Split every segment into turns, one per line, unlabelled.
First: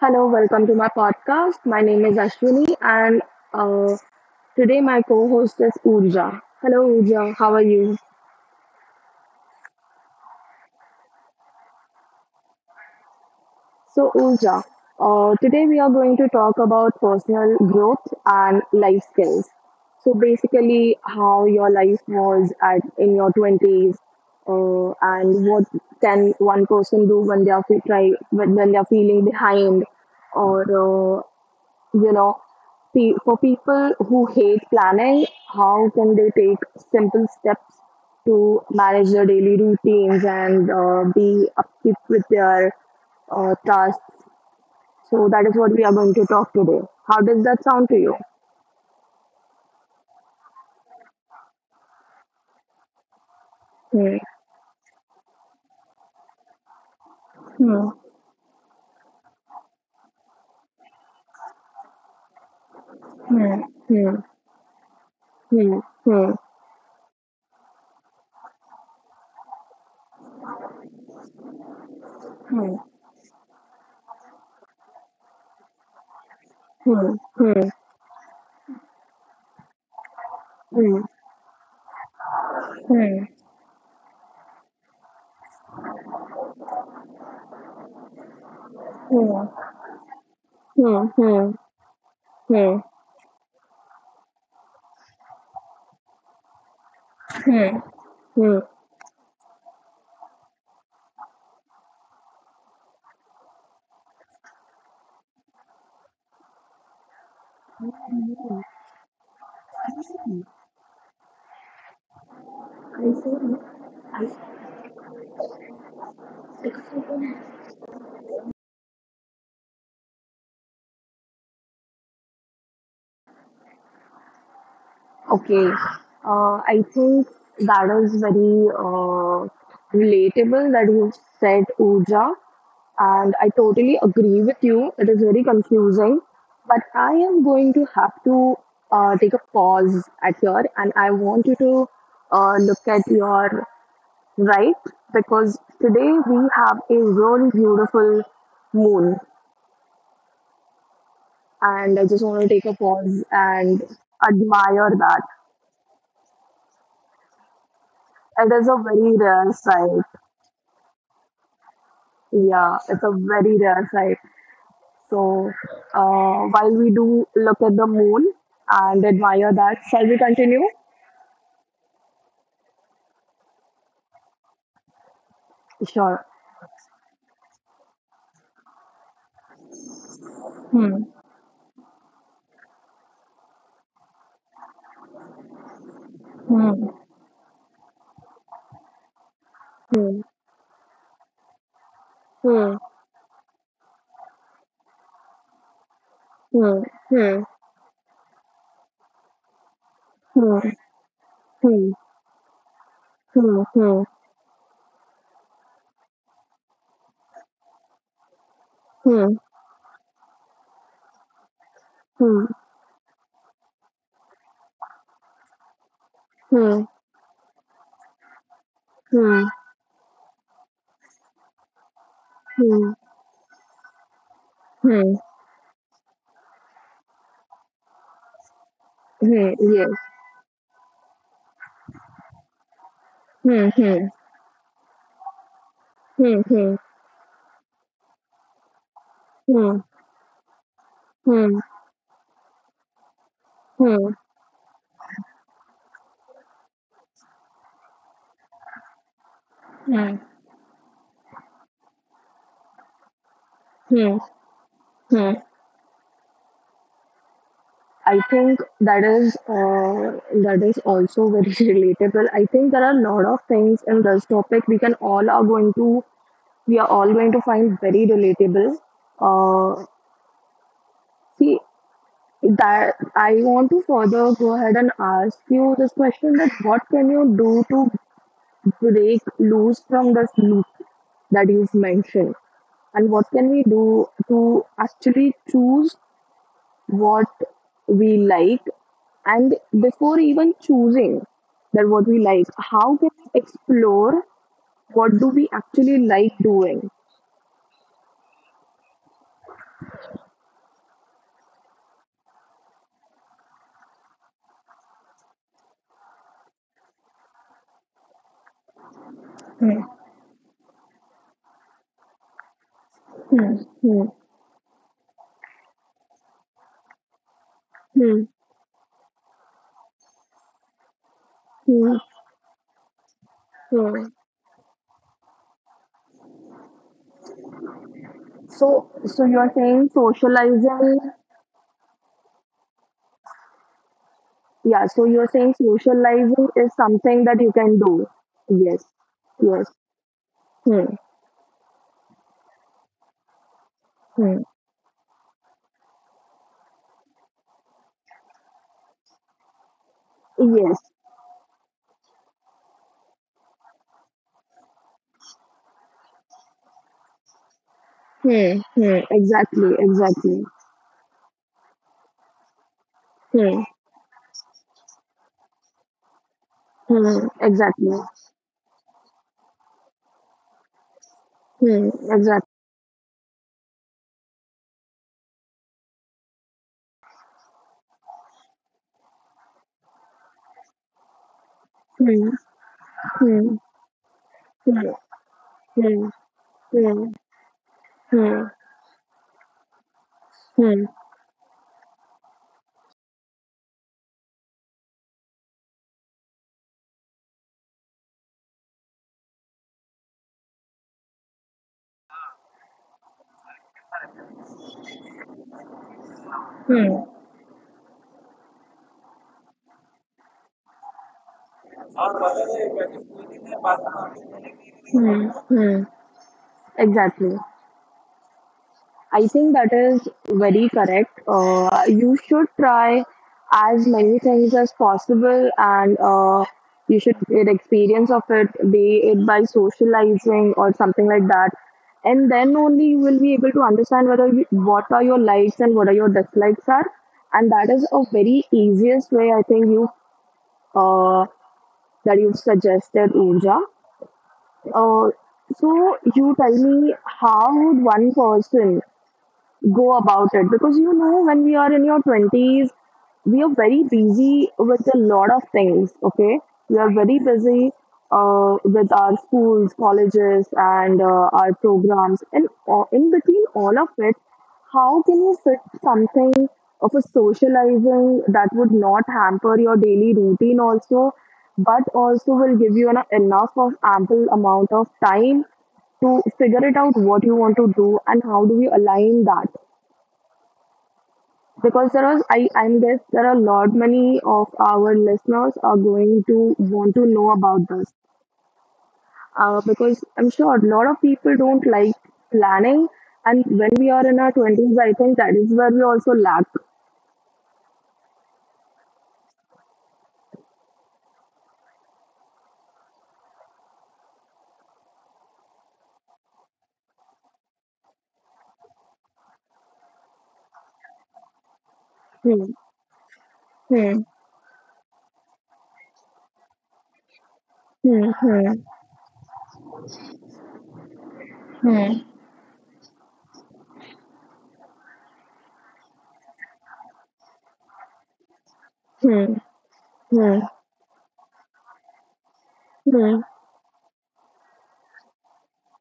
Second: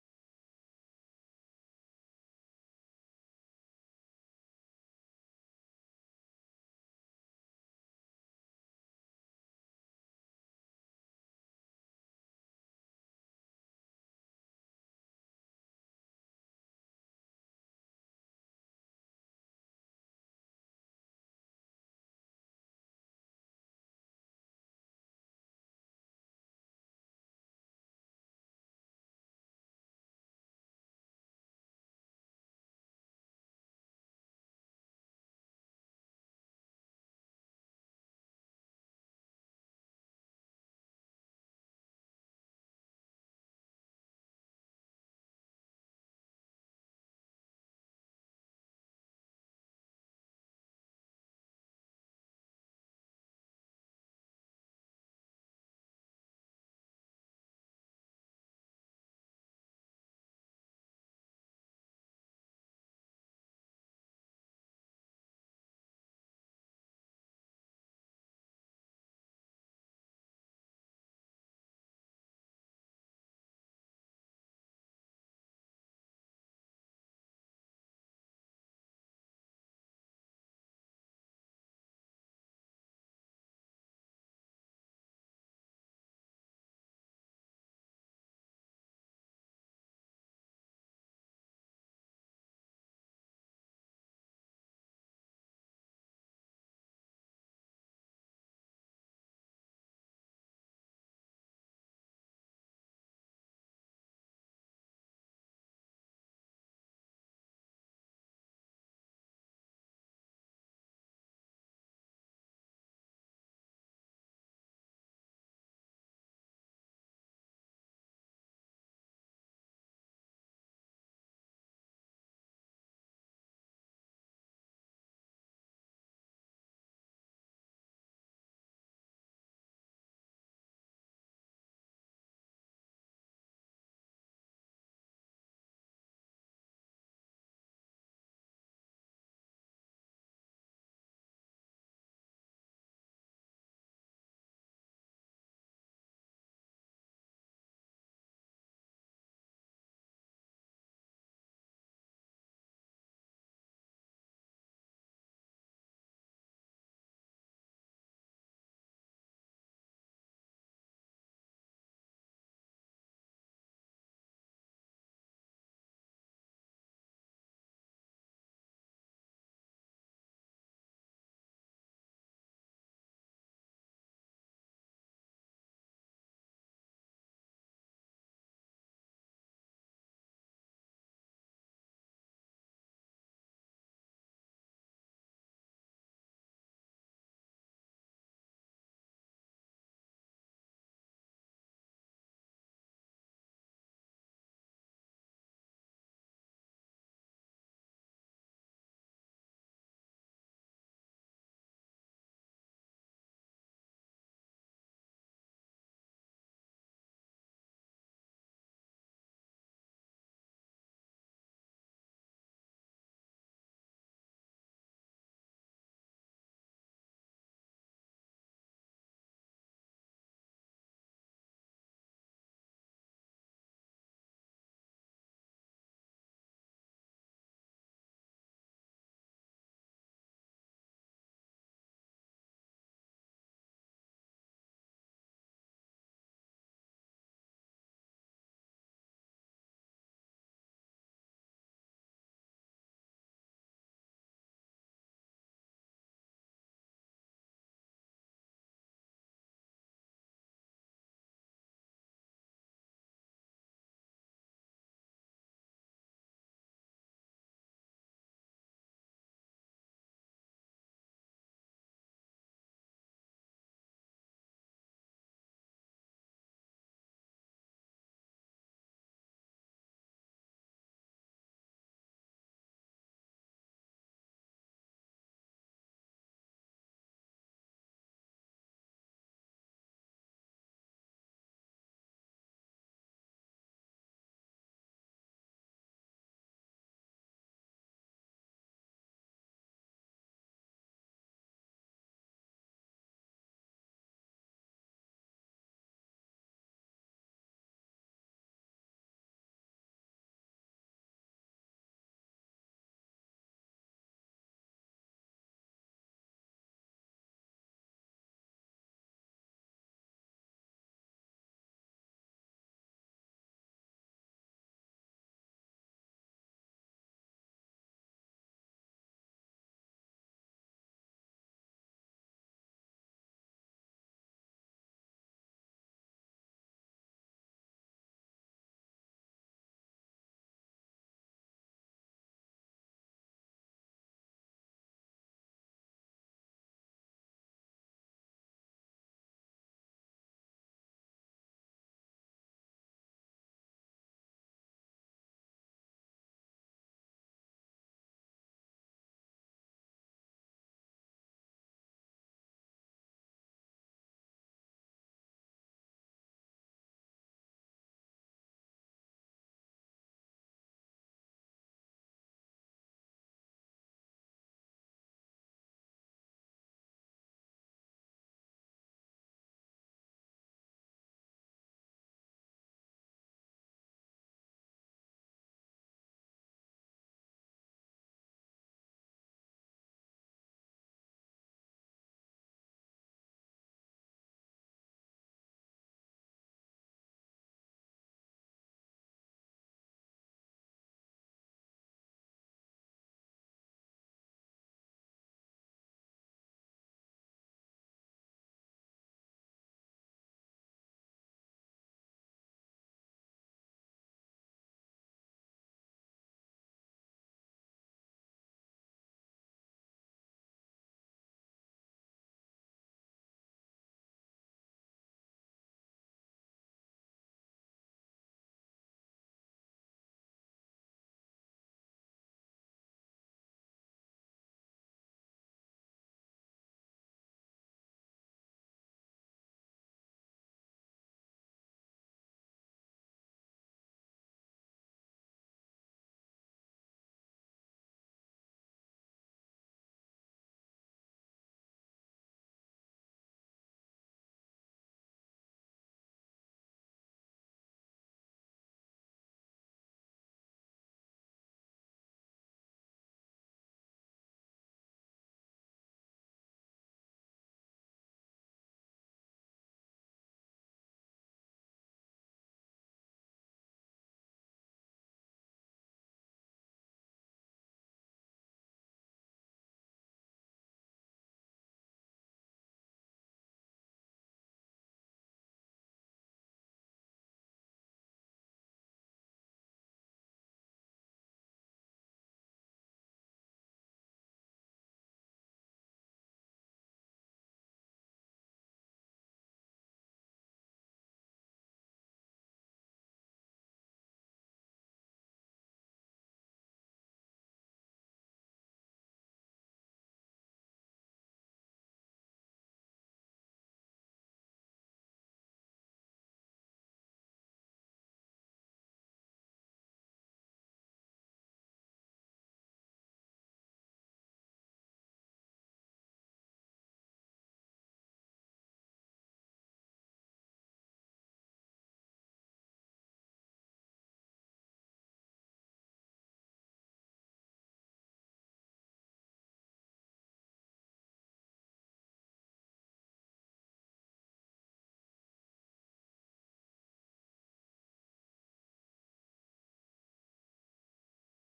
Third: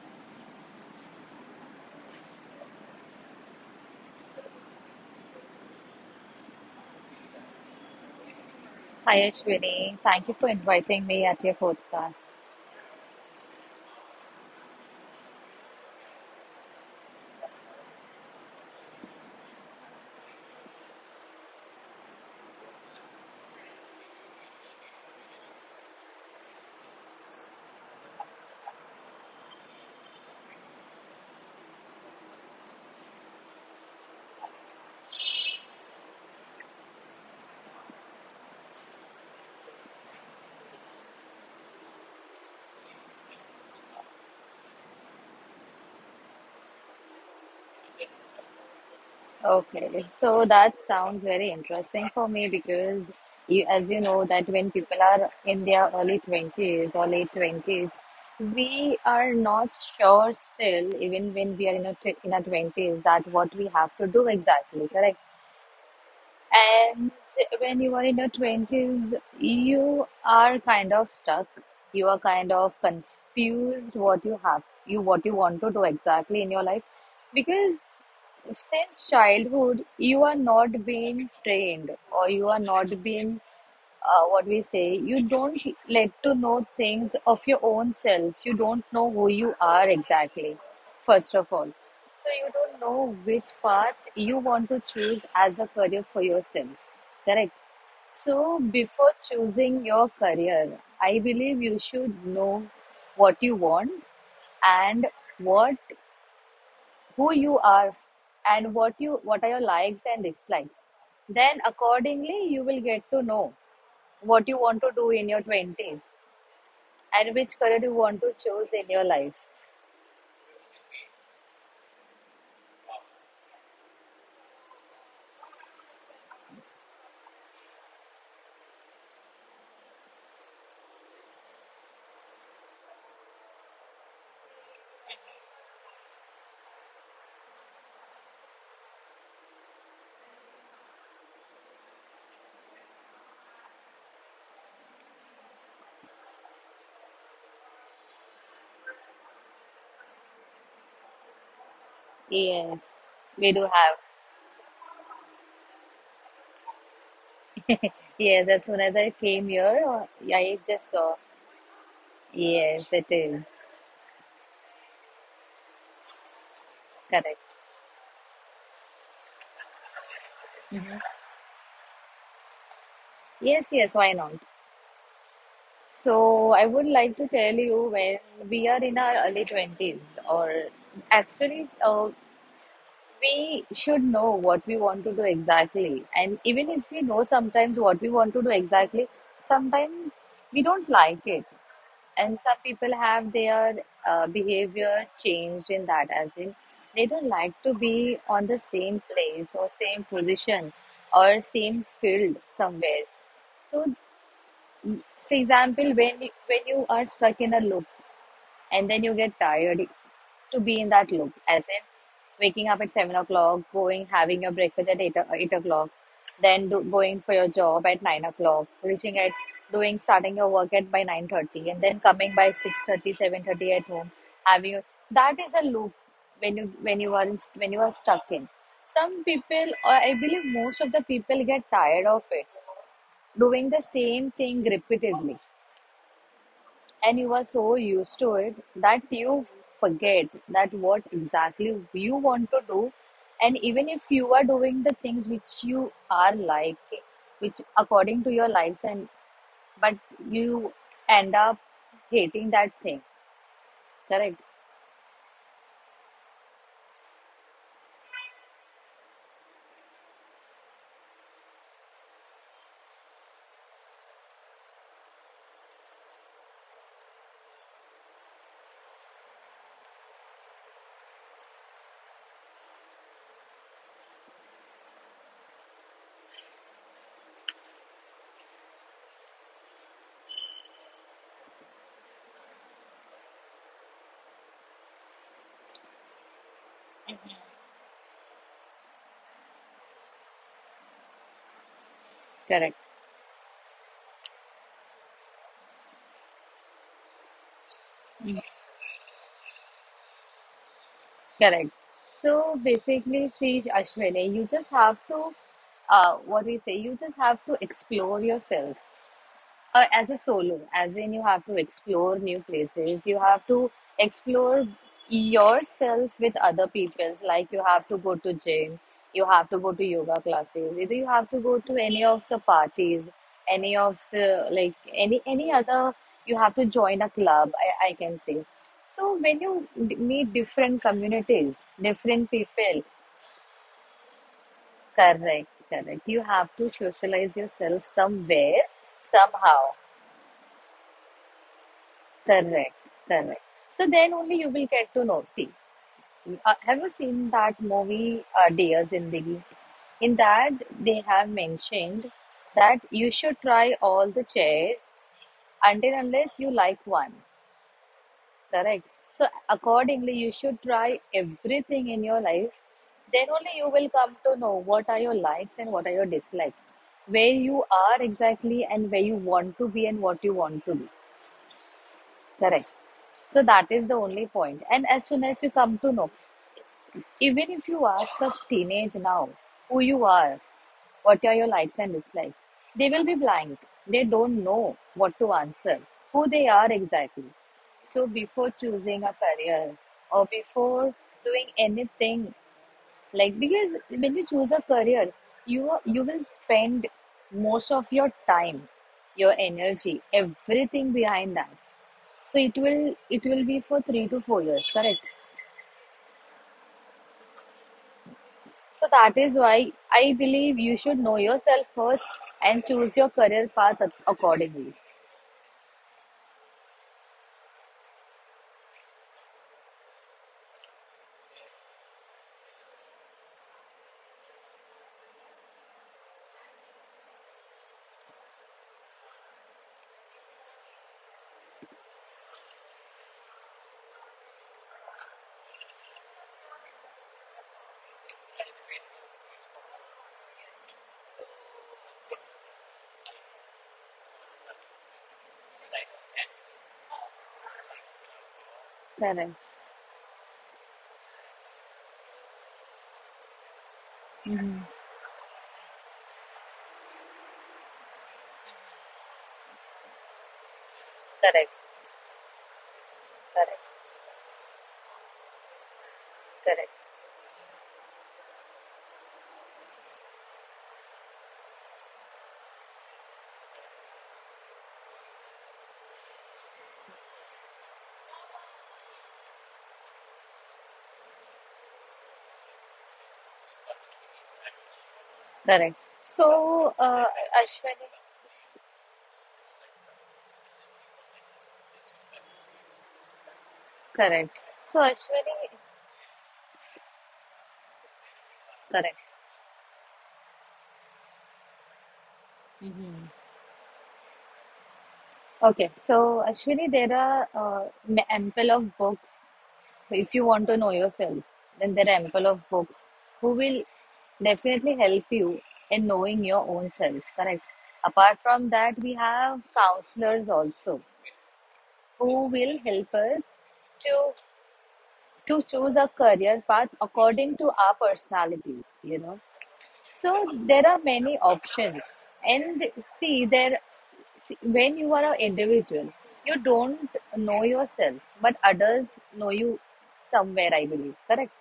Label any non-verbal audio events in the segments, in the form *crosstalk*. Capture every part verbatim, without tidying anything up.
Hello, welcome to my podcast. My name is Ashwini, and uh, today my co host is Urja. Hello, Urja, how are you?
Hi, Ashwini. Thank you for inviting me at your podcast.
So, Urja, uh, today we are going to talk about personal growth and life skills. So, basically, how your life was at in your twenties, uh, and what can one person do when they are fe- try when, when they are feeling behind, or uh, you know pe- for people who hate planning, how can they take simple steps to manage their daily routines and uh, be upkeep with their uh, tasks? So that is what we are going to talk today. How does that sound to you?
Okay, so that sounds very interesting for me because you, as you know, that
Hmm,
when people are in their early twenties or late twenties,
hmm,
we are not sure still, even when we are in our, tw- in our twenties, that what we have to do
hmm,
exactly, correct?
hmm, hmm, hmm,
And when you are in your twenties, you are kind of stuck. You are kind of confused what you have, you what you want to do exactly in your life. Because
hmm,
since childhood, you are not being trained or you are not being uh, what we say, you don't let to know things of your own self. You don't know who you are exactly, first of all. So you don't know which path you want to choose as a career for yourself. Correct. So before choosing your career, I believe you should know what you want and what who you are and what you what are your likes and dislikes, then accordingly you will get to know
hmm, hmm,
what you
hmm,
want to do in your
hmm,
twenties and which career you want to choose
hmm.
in your life.
Okay. Uh, I think that is very uh, relatable that you said, Uja, and I totally agree with you. It is very confusing, but I am going to have to uh, take a pause at here, and I want you to uh, look at your right, because today we have a really beautiful moon,
Yes, we
and I
do
just
have.
want to take a pause and admire that.
*laughs* Yes, as soon as I came here, uh,
It is a
I
very
just
rare
saw.
sight.
Yes, it is.
Yeah, it's a very rare sight. So,
Correct.
uh, while we do look at the moon and admire that, shall we continue?
Yes, yes, why not? So I would like to tell you,
Sure.
when we are in our early twenties, or actually, uh,
Hmm.
we should know what we want to do exactly. And even if we know sometimes what we want to do
Hmm.
exactly, sometimes we don't like it.
Hmm.
And some people have their uh,
Hmm.
behavior changed, in that, as in they don't like to be on the
Hmm.
same
Hmm.
place or same position or same field somewhere. So,
Hmm.
for
Hmm.
example,
Hmm.
when when you are stuck in a loop and then you get tired to be in that loop,
Hmm. Hmm.
as in waking up at seven o'clock, going, having your breakfast at eight, o- eight o'clock, then do, going for your job at nine o'clock,
Hmm. Hmm.
reaching at doing starting your work at by
Hmm.
nine thirty, and then coming by six thirty, seven thirty at home, having your-
Hmm.
that is a loop. When you when you are in,
Hmm.
when you are stuck in, some people, or I believe most of the people, get
Hmm.
tired of
Yes.
it, doing the same thing repeatedly,
Hmm. Hmm.
and you are so used to it that
Hmm.
you forget that what exactly you
Hmm.
want to do. And even if
Hmm.
you are doing the things which you are
Hmm. Hmm.
like which according to your likes, and but you end up hating that
Hmm.
thing. Correct.
Hmm. Hmm. I think that is uh, that is also very *laughs* relatable. I think there are a lot of things in this topic we can all are going to we are all going to find very relatable. Uh, See, that I want to further go ahead and ask you this question, that what can you do to break loose from this loop that you've mentioned, and what can we do to actually choose what we like? And
Correct.
before even choosing that what we like, how can we explore what do we actually like doing?
Correct. So basically, see, Ashwini, you just have to uh, what we say you just have to explore yourself, uh, as a solo, as in you have to explore new places, you
Hmm.
have to explore yourself with other
Hmm.
people's.
Hmm.
Like you have to go to gym, you have to go to yoga classes, either you have to
Hmm,
go to any of the parties, any of the, like, any
hmm,
any other. You have to join a
hmm.
club, I, I can say. So when you d- meet different communities,
So,
different
so
people,
you're saying socializing.
correct, correct. You have to socialize yourself
Yeah, so
somewhere,
you're saying
somehow.
socializing is something that you can do. Yes,
Correct,
yes.
correct. So then only
Hmm,
you will get to know. See, uh, have you seen that
hmm.
movie, uh, Dear Zindagi? In that, they have mentioned that you should try all the
Yes.
chairs until unless you like one. Correct. So accordingly, you should try everything in your
Hmm,
life.
hmm.
Then
Exactly,
only you will
exactly.
come to know what are your likes and what are your dislikes, where
Hmm,
you are exactly and where you want to be and what you want to be.
hmm. Exactly.
Correct. So that is the only point. And as soon as you
Hmm,
come to know,
exactly.
even if you ask a teenage now who you are, what are your likes and dislikes, they will be blank. They don't know what to answer, who they are exactly.
Hmm.
So before
Hmm.
choosing a career,
Hmm.
or before
Hmm.
doing anything,
Hmm.
like, because when you choose a career,
Hmm.
you are- you will spend most of your time, your energy, everything behind that. So it will it will be for three to four years, correct? So that is why I believe you should know
Hmm.
yourself first and choose your career path ac- accordingly.
Hmm. Exactly. I think that is very correct. Uh, you should try as many things as possible, and uh, you should get experience of it, be it by socializing or something like that. And then only you will be able to understand whether you, what are your likes and what are your dislikes are. And that is a very easiest way, I think, you uh, that you've suggested, Uja.
Correct,
Uh, so you tell me, how would one person go about it? Because you know when we are in your twenties, we are very busy with a lot of things. Okay,
correct,
we are very busy
correct,
uh, with our schools, colleges, and uh, our
correct,
programs, and uh, in between all of it, how can you fit something of a socializing that would not hamper your daily routine also, but also will give you an, enough of ample amount of time to figure it out what you want to do, and how do we align that?
correct. So,
Because
uh,
there are, I, I
Ashwini,
guess there are a lot many of our listeners are going to want to know about this,
correct.
uh,
So,
because I'm
Ashwini,
sure a lot of people don't like planning, and when
correct.
we are in our twenties, I think that is where we also lack.
Hmm. Okay, so Ashwini, there are uh, m- ample of books. If you want to know yourself, then there are ample of books who will definitely help you in knowing your own self, correct?
Hmm,
Apart from that, we
hmm,
have counselors also who will help us
hmm, hmm,
to to choose a career path according to our personalities, you know. So there are many options. And see, there see,
hmm, hmm,
when
hmm,
you are an individual, you don't know yourself, but
hmm, hmm,
others know you somewhere, I believe, correct?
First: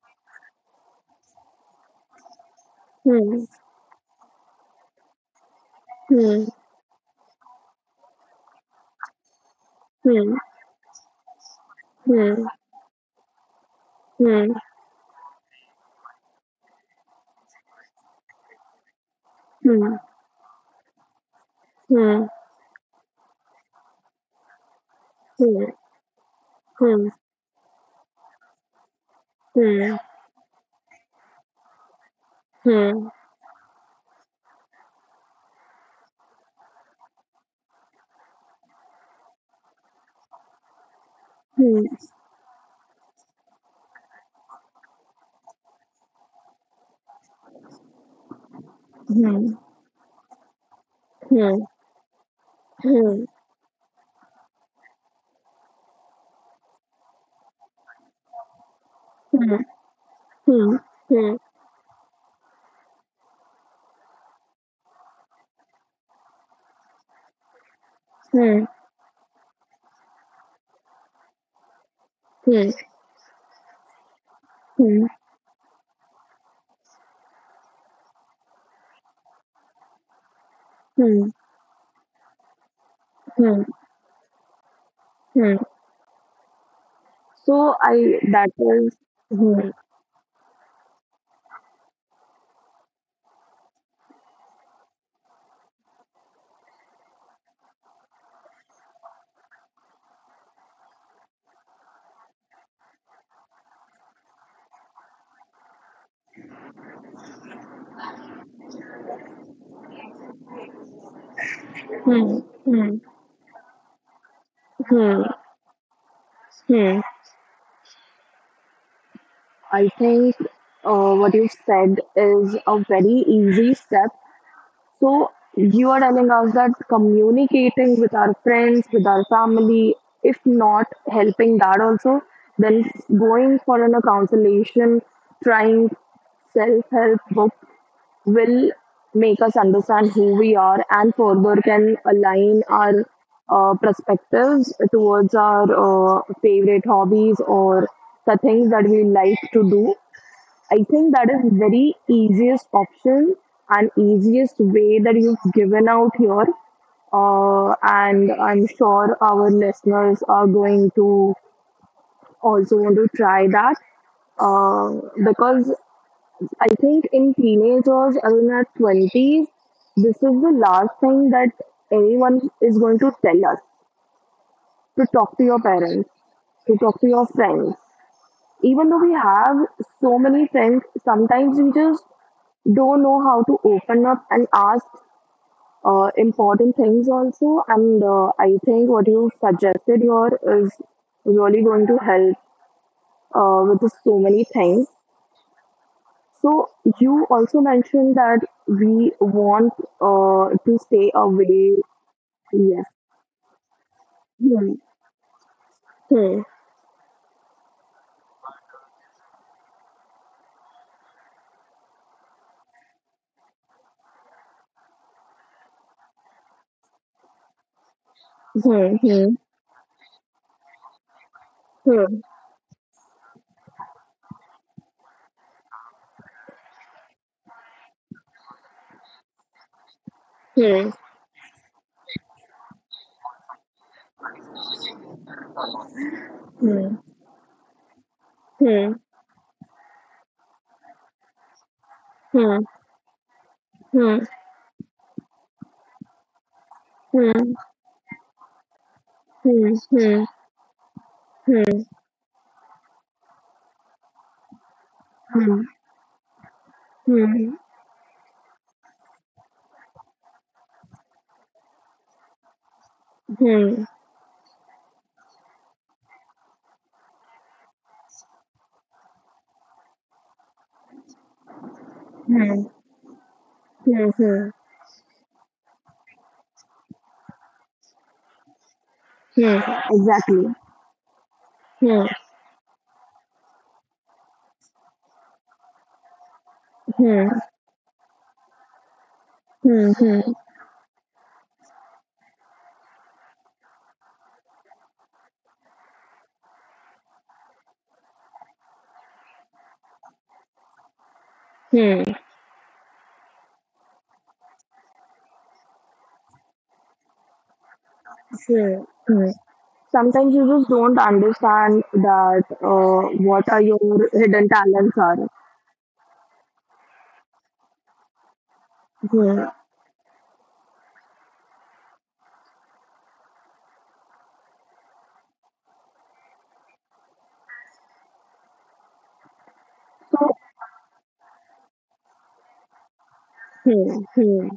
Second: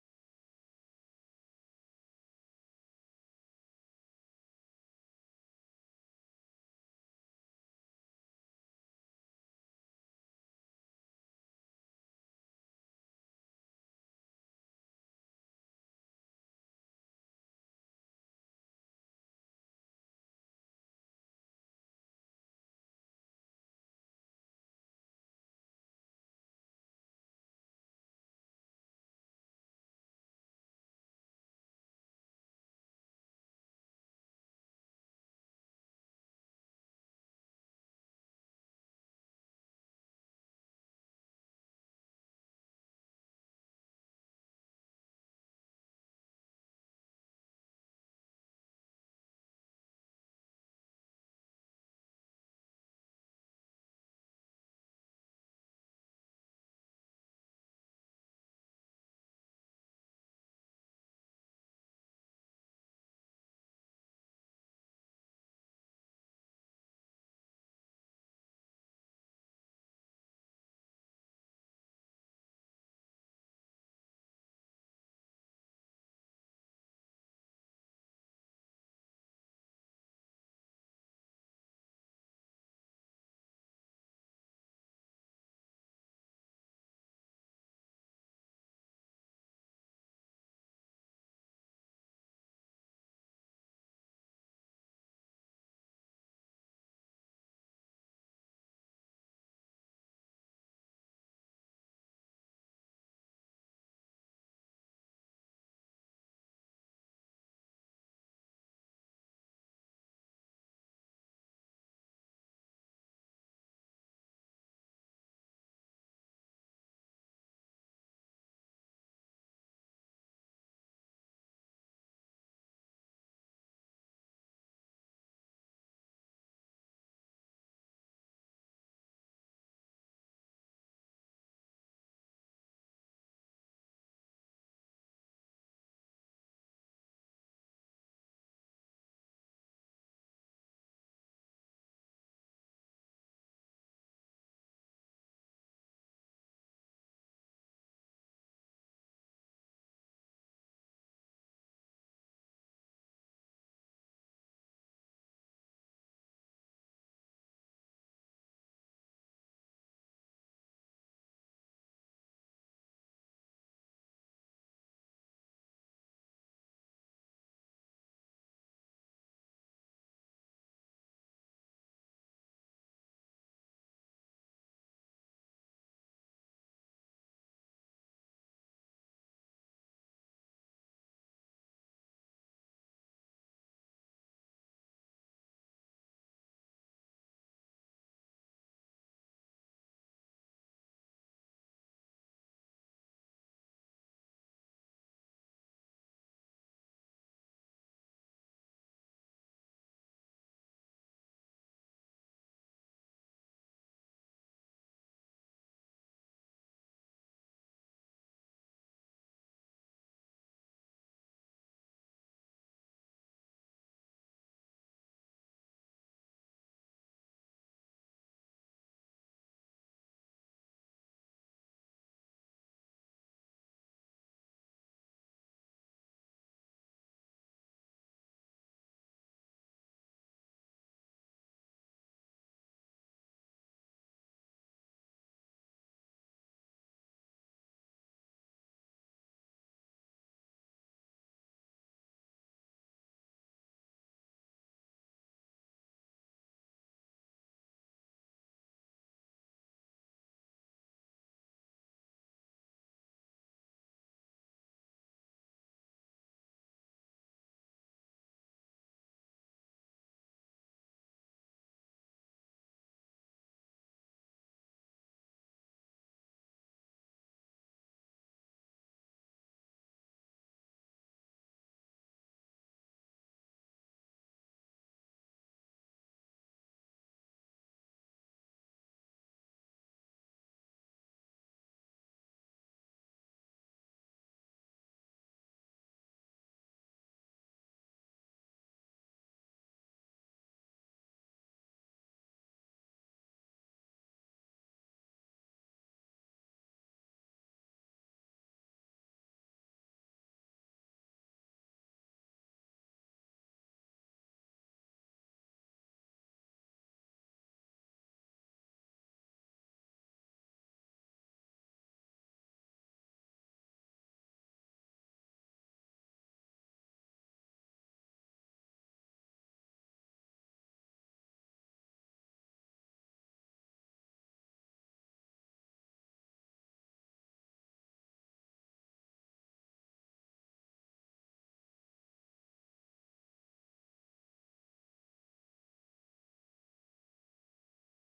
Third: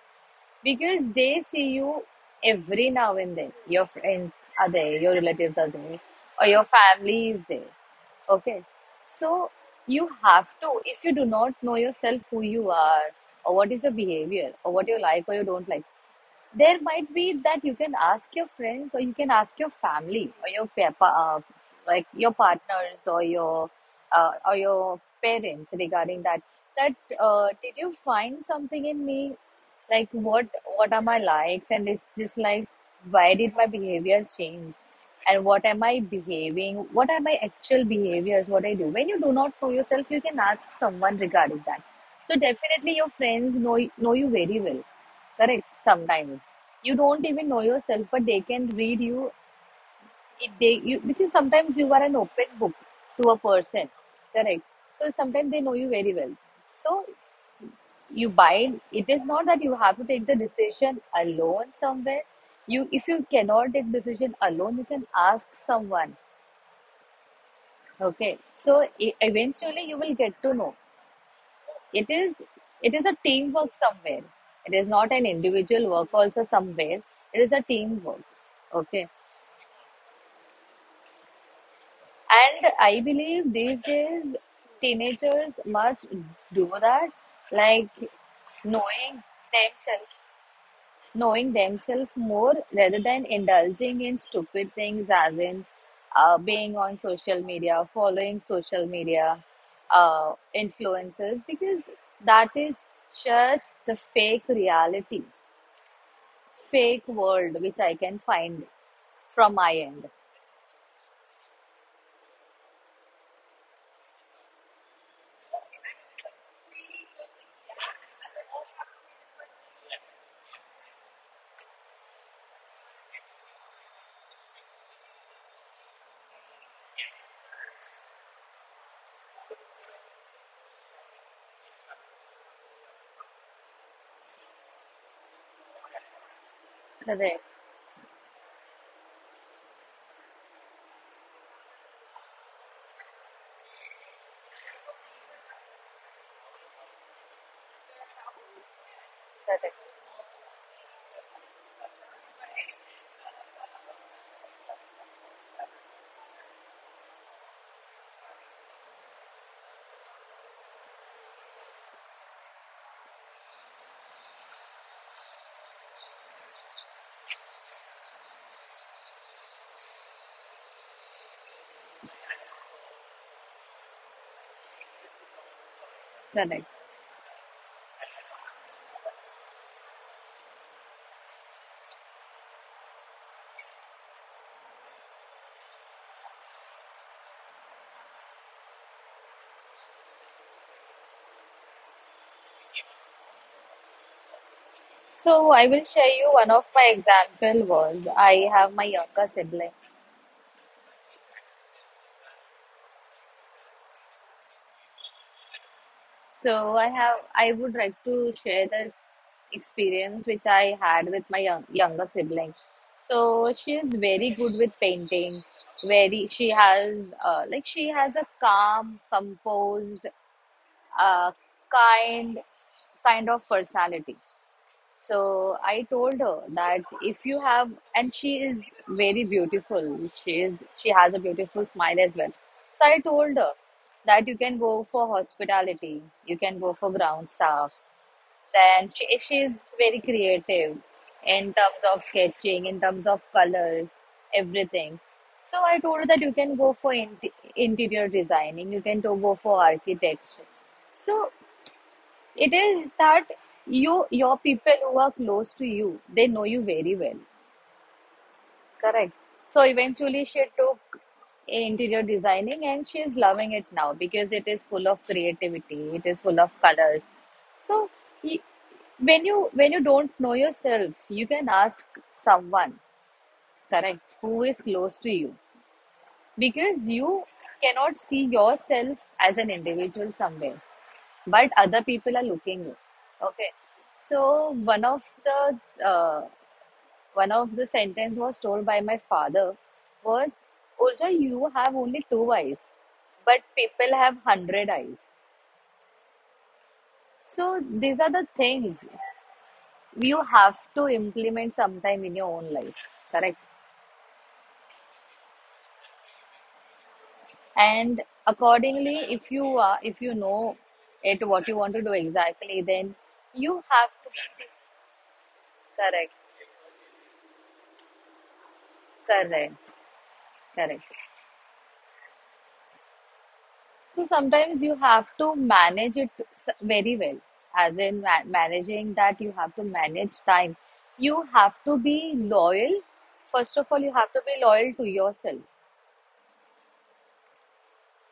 Because they see you every now and
hmm,
then. Your friends are there, your relatives are there,
hmm, hmm,
or
hmm, hmm,
your family is there. Okay, so you have to, if you do not know
hmm, hmm, hmm, hmm,
yourself
hmm, hmm,
who
hmm, hmm,
you
hmm,
are, or what is your behavior, or what you like or you don't like, there might be that you can ask your friends or you can ask your family, or your pa- pa- uh, like your partners, or your uh, or your parents, regarding that, that uh, did you find something in me, like, what what are my likes and dis- dislikes, why did my behaviors change, and what am I behaving, what are my actual behaviors, what I do. When you do not know yourself, you can ask someone regarding that. So definitely your friends know know you very well, correct? Sometimes you don't even know yourself, but they can read you it they you because sometimes you are an
hmm,
open book to a person, correct? So sometimes they know you very well. So you bind, it is not that you have to
hmm,
take the decision
hmm,
alone
hmm,
somewhere. You if you cannot take decision alone, you can ask someone. Okay, so e-
hmm.
eventually you will get to know, it is it is a
Hmm.
teamwork somewhere, it is not an individual
Hmm.
work also somewhere, it is a teamwork. Okay.
Hmm.
And I believe these days
Hmm.
teenagers must
Hmm.
do that, like,
So I
knowing
that is.
themselves,
Hmm.
knowing themselves more, rather than indulging in stupid things, as in, uh, being on social media, following social media uh, influencers, because that is just the fake reality, fake world, which I can find from my end.
Hmm. Hmm. Hmm. Hmm. I think uh, what you've said is a very easy step. So you are telling us that communicating with our friends, with our family, if not helping that also, then going for an a counselation,
Correct,
trying self help books will make us understand who we are, and further can align our uh, perspectives towards our uh, favorite hobbies or the things that we like to do. I think that is very easiest option and easiest way that you've given out here. Uh, and I'm sure our listeners are going to also want to try that, uh, because I think in teenagers or in our twenties, this is the last thing that anyone is going to tell us,
correct.
to talk to your parents, to talk to your friends. Even though we have so many friends, sometimes we just don't know how to open up and ask uh, important things also. And uh, I think what you suggested here is really going to help,
So I
uh,
will
with
share
so
you
many
one of my
things.
example. Was, I
So
have my younger
you also
sibling.
mentioned that we want uh, to stay away. Yes.
So I
Hmm,
have I would like to
hmm,
share the experience which I had with my young, younger sibling. So she is very good with painting. Very she has uh, Like, she has a calm, composed, uh,
hmm,
kind kind of personality.
hmm,
So I told her that if you have, and she is very beautiful. She is, she has a beautiful smile as well. So I
hmm, hmm,
told her that you can go for hospitality, you can go for ground staff. Then she, she
hmm,
is very creative
hmm, hmm,
in terms of sketching, in terms of colors, everything. So I told her that you can go for in, interior designing, you can to go for
hmm, hmm,
architecture. So
hmm,
it is that you, your
hmm.
people who are close to you, they know you very well.
Hmm.
Correct. So eventually,
Hmm,
she took interior designing and she is loving it now, because it is full of creativity, it is full of
hmm,
colors. So, y- when you when you don't know yourself, you can ask someone, correct, who is close to you,
hmm,
because
hmm,
you
hmm,
cannot see yourself as an individual somewhere, but other people are
hmm.
looking you.
Exactly.
Okay, so one of
Hmm,
the uh, one of the sentence was told by my father,
hmm,
was, Urja, you have only two eyes,
hmm,
but
hmm,
people have hundred eyes. So these are the things you have to implement sometime in your own life, correct?
hmm,
And accordingly, if you are if you know it, what you want to do
hmm, hmm.
exactly, then you
Sometimes you
have
just
to.
don't understand that
Correct,
uh, what are your hidden talents
correct, correct.
are.
So sometimes you have to manage it s- very well, as in ma managing, that you have to manage time. You have to be loyal. First of all,
Hmm.
you have to be loyal to yourself.
Hmm. Hmm.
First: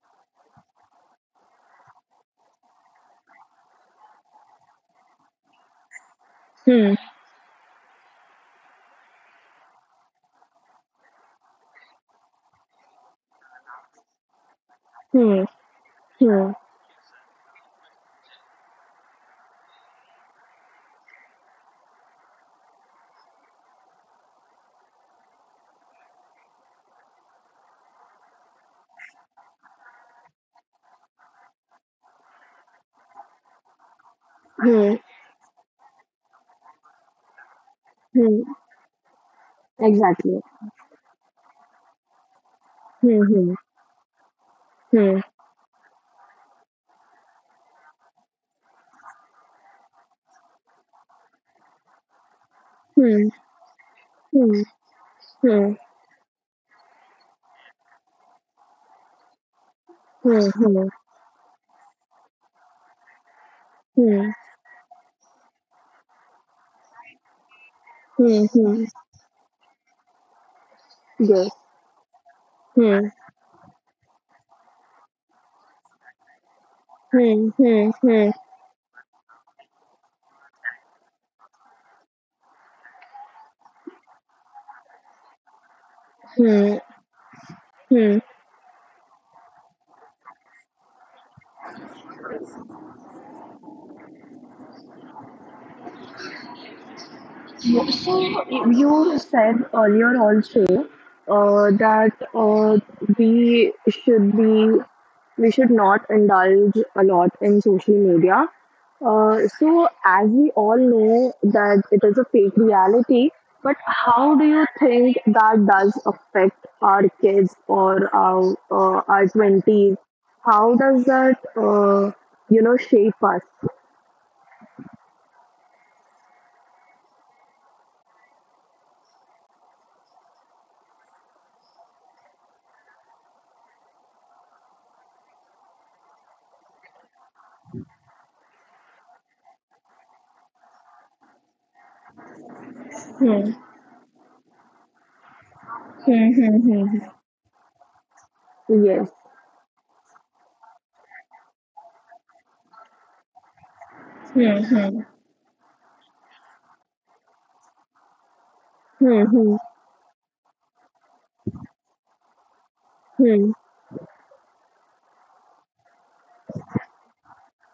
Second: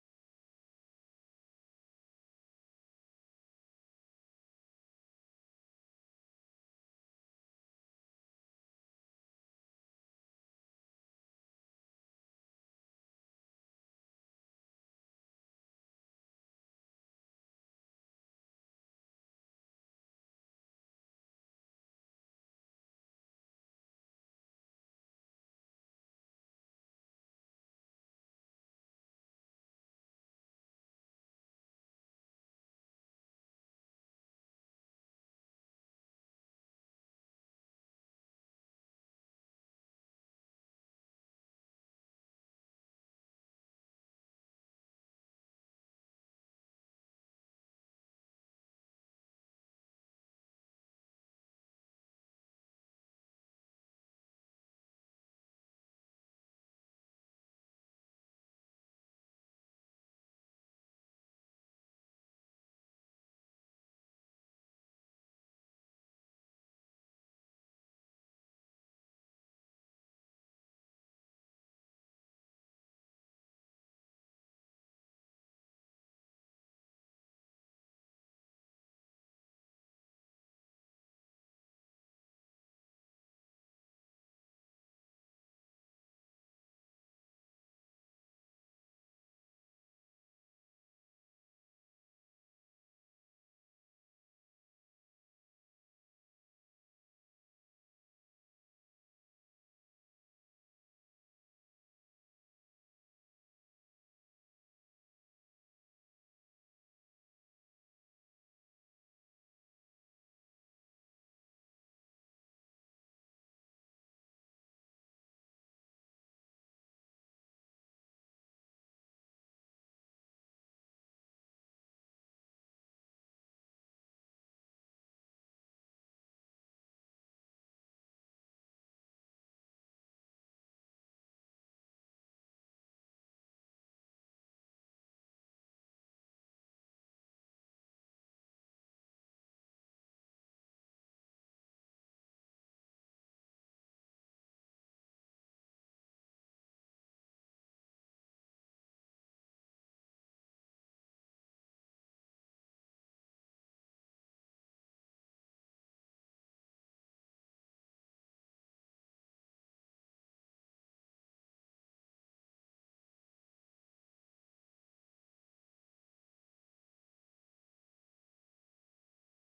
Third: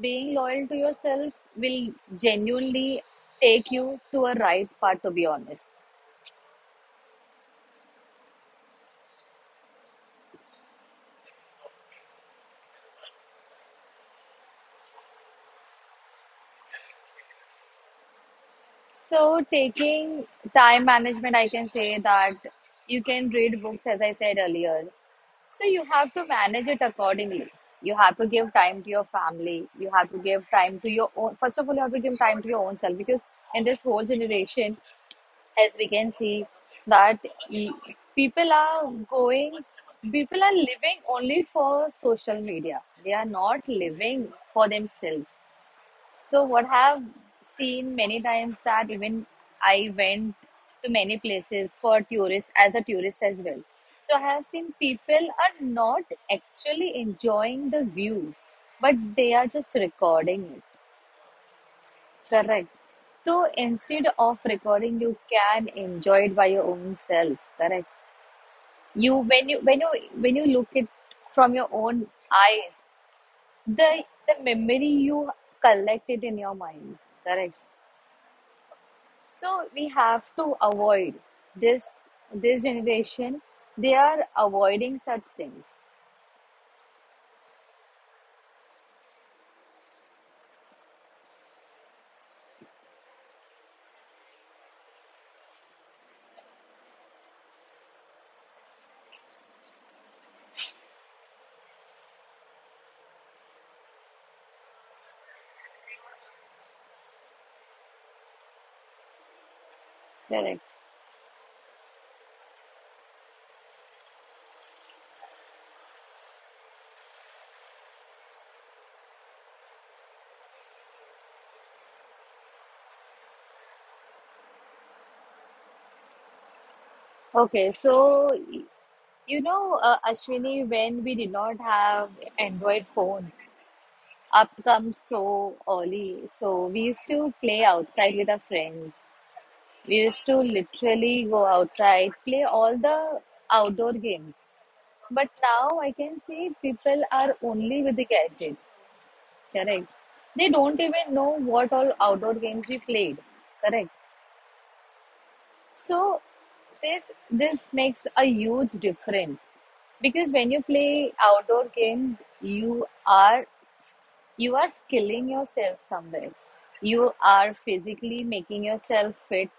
Being loyal to yourself will genuinely take you to a right path, to be honest.
Hmm. Hmm. Hmm.
So, taking time management, I can say that you can read books, as I said earlier. So you have to manage it accordingly. You have to give time to your family. You have to give time to your own. First of all, you have to give time to your own self, because in this whole generation,
Hmm.
as we can see, that e- people are
Hmm.
going, people are
Exactly.
living only for social media. They are not
Hmm.
living for themselves.
Hmm.
So what I've seen many times, that even I went to many places for tourists as a tourist as well.
Hmm.
So I have seen
Hmm.
people are not
Hmm.
actually enjoying the view, but they are just recording it.
Hmm. Hmm.
Correct. So instead of
Hmm.
recording, you can enjoy it by your own self. Correct.
Hmm.
You when
Hmm.
you when you when you look it from your own
Good.
eyes,
Hmm.
the the memory you collect it in your mind. Correct.
Hmm. Hmm. Hmm.
So we have to avoid this this generation, they are avoiding such things.
Hmm. Hmm. You- So you said earlier also uh, that uh, we should be we should not indulge a lot in social media.
Correct.
Uh, so, as we all know that it is a fake reality, but how do you think that does affect our kids or our uh, our twenties? How does that uh, you know shape us?
Okay. So, y- you know, uh, Ashwini, when we did not have Android phones, up comes so early. So we used to play outside with our friends. We used to literally go outside, play all the outdoor games.
Hmm.
But now I can see people are only
Hmm.
with the
Hmm.
gadgets.
Hmm.
Correct. They
Yes.
don't even know what all outdoor games we played. Correct. So
Hmm. Hmm.
this this makes a huge difference, because when you play
Hmm.
outdoor games, you are you are
Hmm.
skilling
Hmm.
yourself somewhere. You are physically making yourself fit,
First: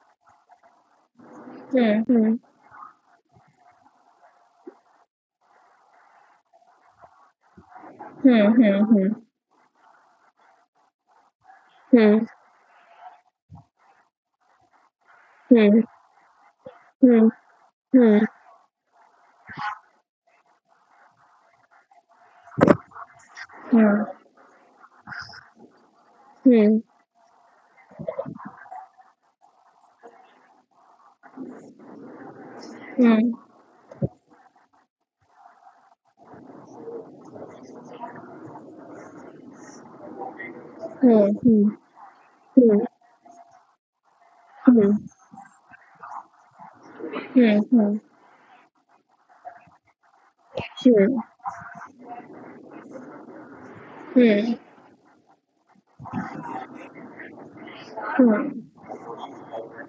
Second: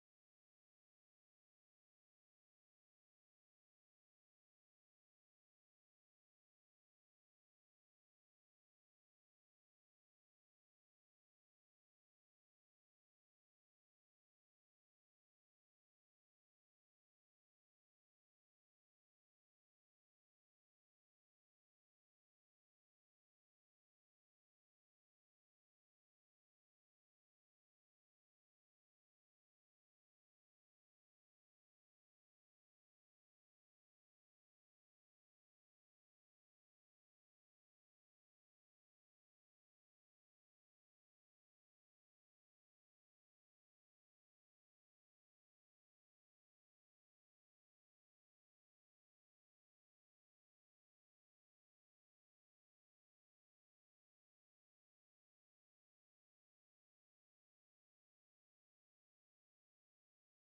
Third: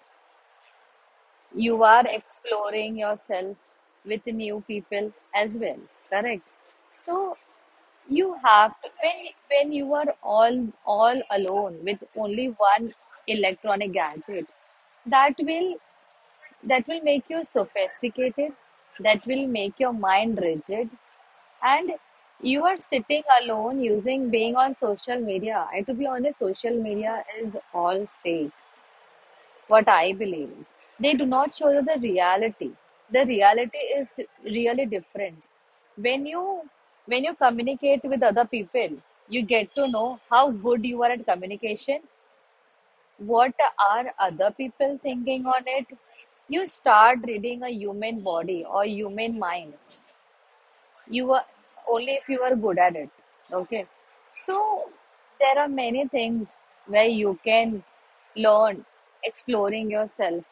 you
Hmm.
are
Hmm.
exploring yourself with new people as well, correct? So you
Hmm. Hmm. Hmm. Hmm. Hmm.
have
Hmm.
to,
Hmm.
when
Hmm.
when you are all all alone with only one electronic gadget, that will that will make you sophisticated, that will make your mind rigid, and you are sitting alone, using
Hmm.
being on social media. And to be honest, social
Hmm.
media is all fake. What I believe is, they do not show you the reality. The
Hmm. Hmm.
reality is really different. When you when you communicate with other people, you get to know how good you are at
Hmm.
communication,
Hmm.
what are other people
Hmm.
thinking on it. You start reading a
Hmm.
human
Hmm.
body or human mind. You are, only if you are good at it. Okay. So
Hmm.
there are many things where you can learn
Hmm.
exploring yourself,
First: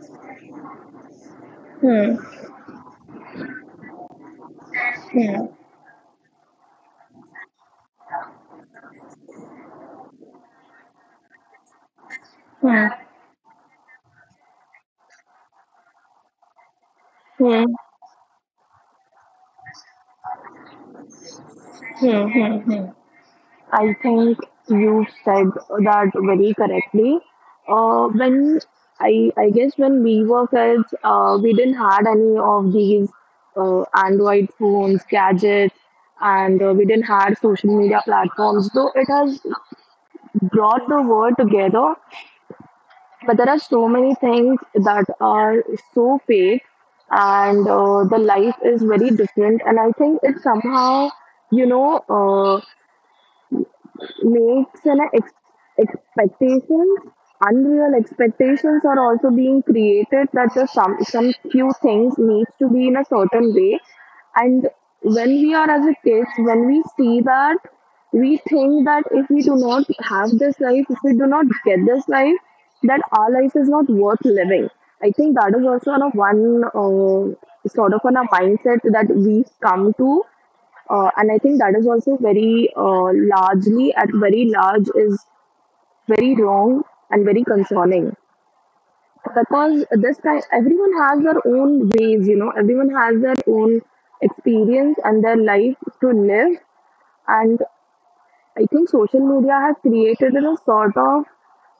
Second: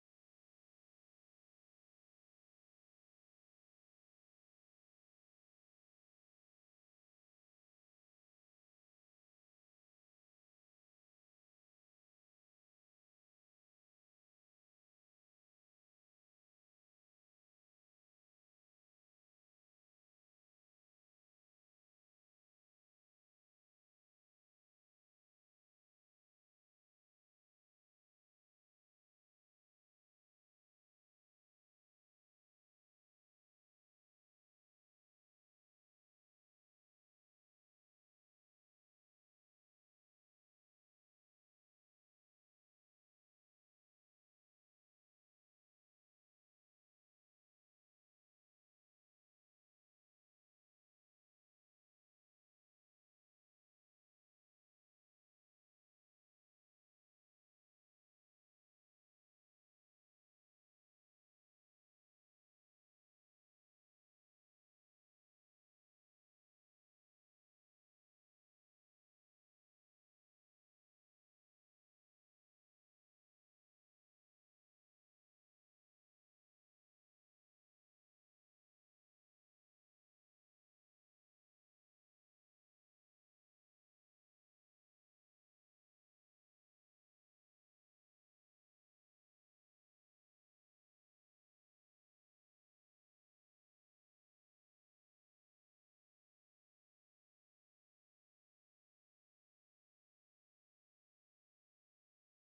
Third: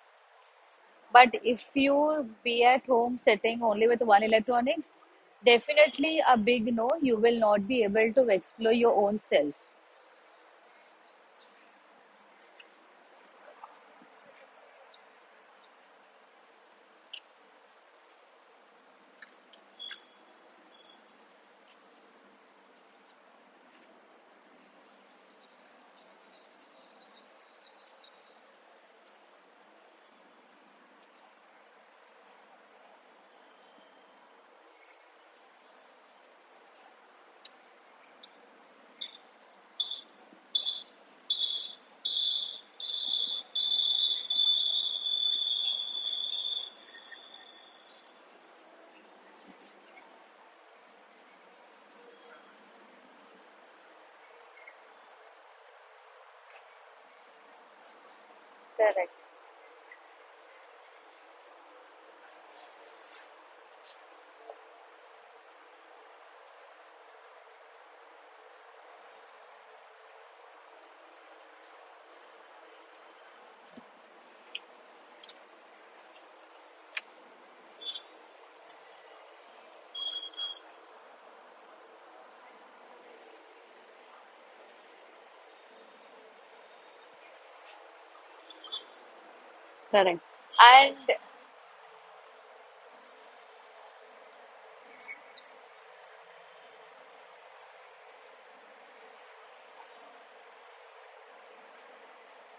but if you
Hmm. Hmm.
be at home sitting only with one electronics,
Hmm. Hmm.
definitely a big no, you will not be able to explore your own self.
Hmm. Hmm. Hmm. hmm. I think you said that very correctly. Uh, when I I guess when we were kids, uh, we didn't had any of these uh, Android phones, gadgets, and uh, we didn't had social media platforms. Though it has brought the world together, but there are so many things that are so fake, and uh, the life is very different, and I think it somehow, you know uh, makes an ex- expectations, unreal
Correct.
expectations are also being created, that the some some few things needs to be in a certain way. And when we are as a kids, when we see that, we think that if we do not have this life, if we do not get this life, that our life is not worth living. I think that is also on a one, uh, sort of on a mindset that we come to, uh, and I think that is also very, uh, largely, at very large, is very wrong and very concerning.
Correct.
Because this
And
time everyone has their own ways, you know, everyone has their own experience and their life to live. And I think social media has created a sort of,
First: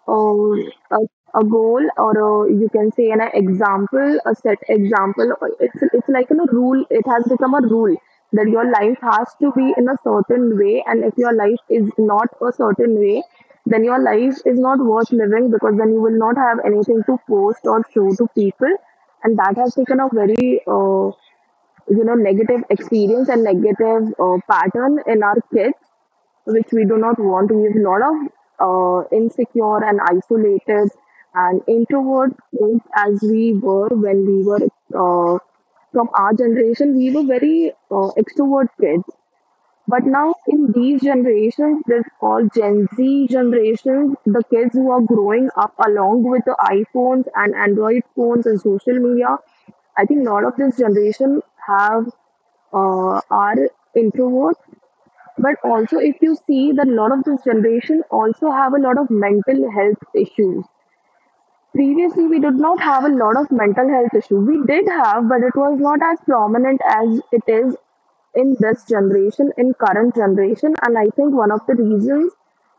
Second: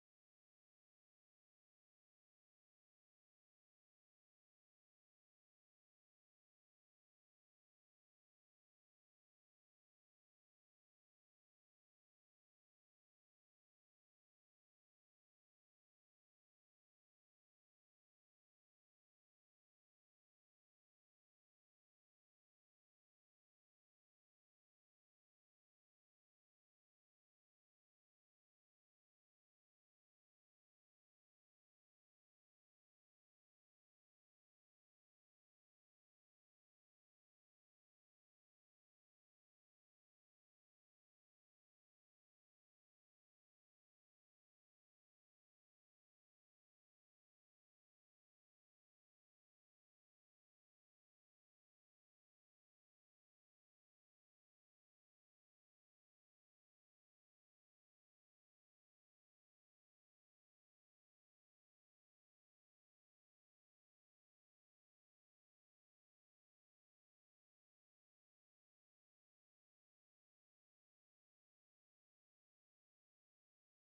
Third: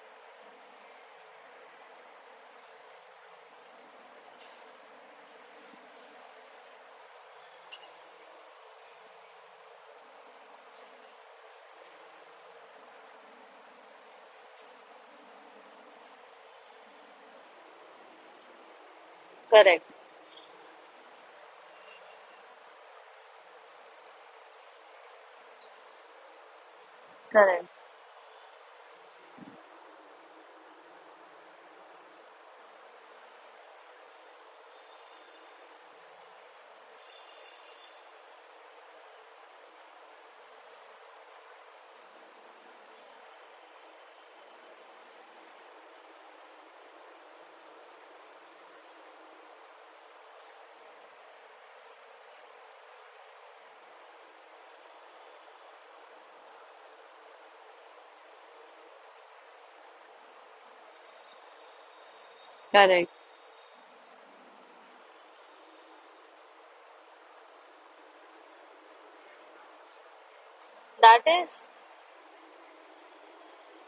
um, a, a goal, or a, you can say, an example, a set example. Or It's, it's like a rule, it has become a rule that your life has to be in a certain way, and if your life is not a certain way, then your life is not worth living, because then you will not have anything to post or show to people. And that has
correct.
taken a very, uh, you know negative experience and negative uh, pattern in our kids, which we do not want. We
Correct.
have a lot of uh, insecure and isolated and introvert kids, as we were. When we were, uh, from our generation, we were very uh, extrovert kids. But now in these generations, that's called Gen Z generations, the kids who are growing up along with the iPhones and Android phones and social media, I think a lot of this generation have uh, are introverts. But also, if you see that a lot of this generation also have a lot of mental health issues.
Correct.
Previously, we did not have a lot of mental health issue. We did have, but it was not as prominent as it is in this generation, in
That
current
is
generation. And I think one of the reasons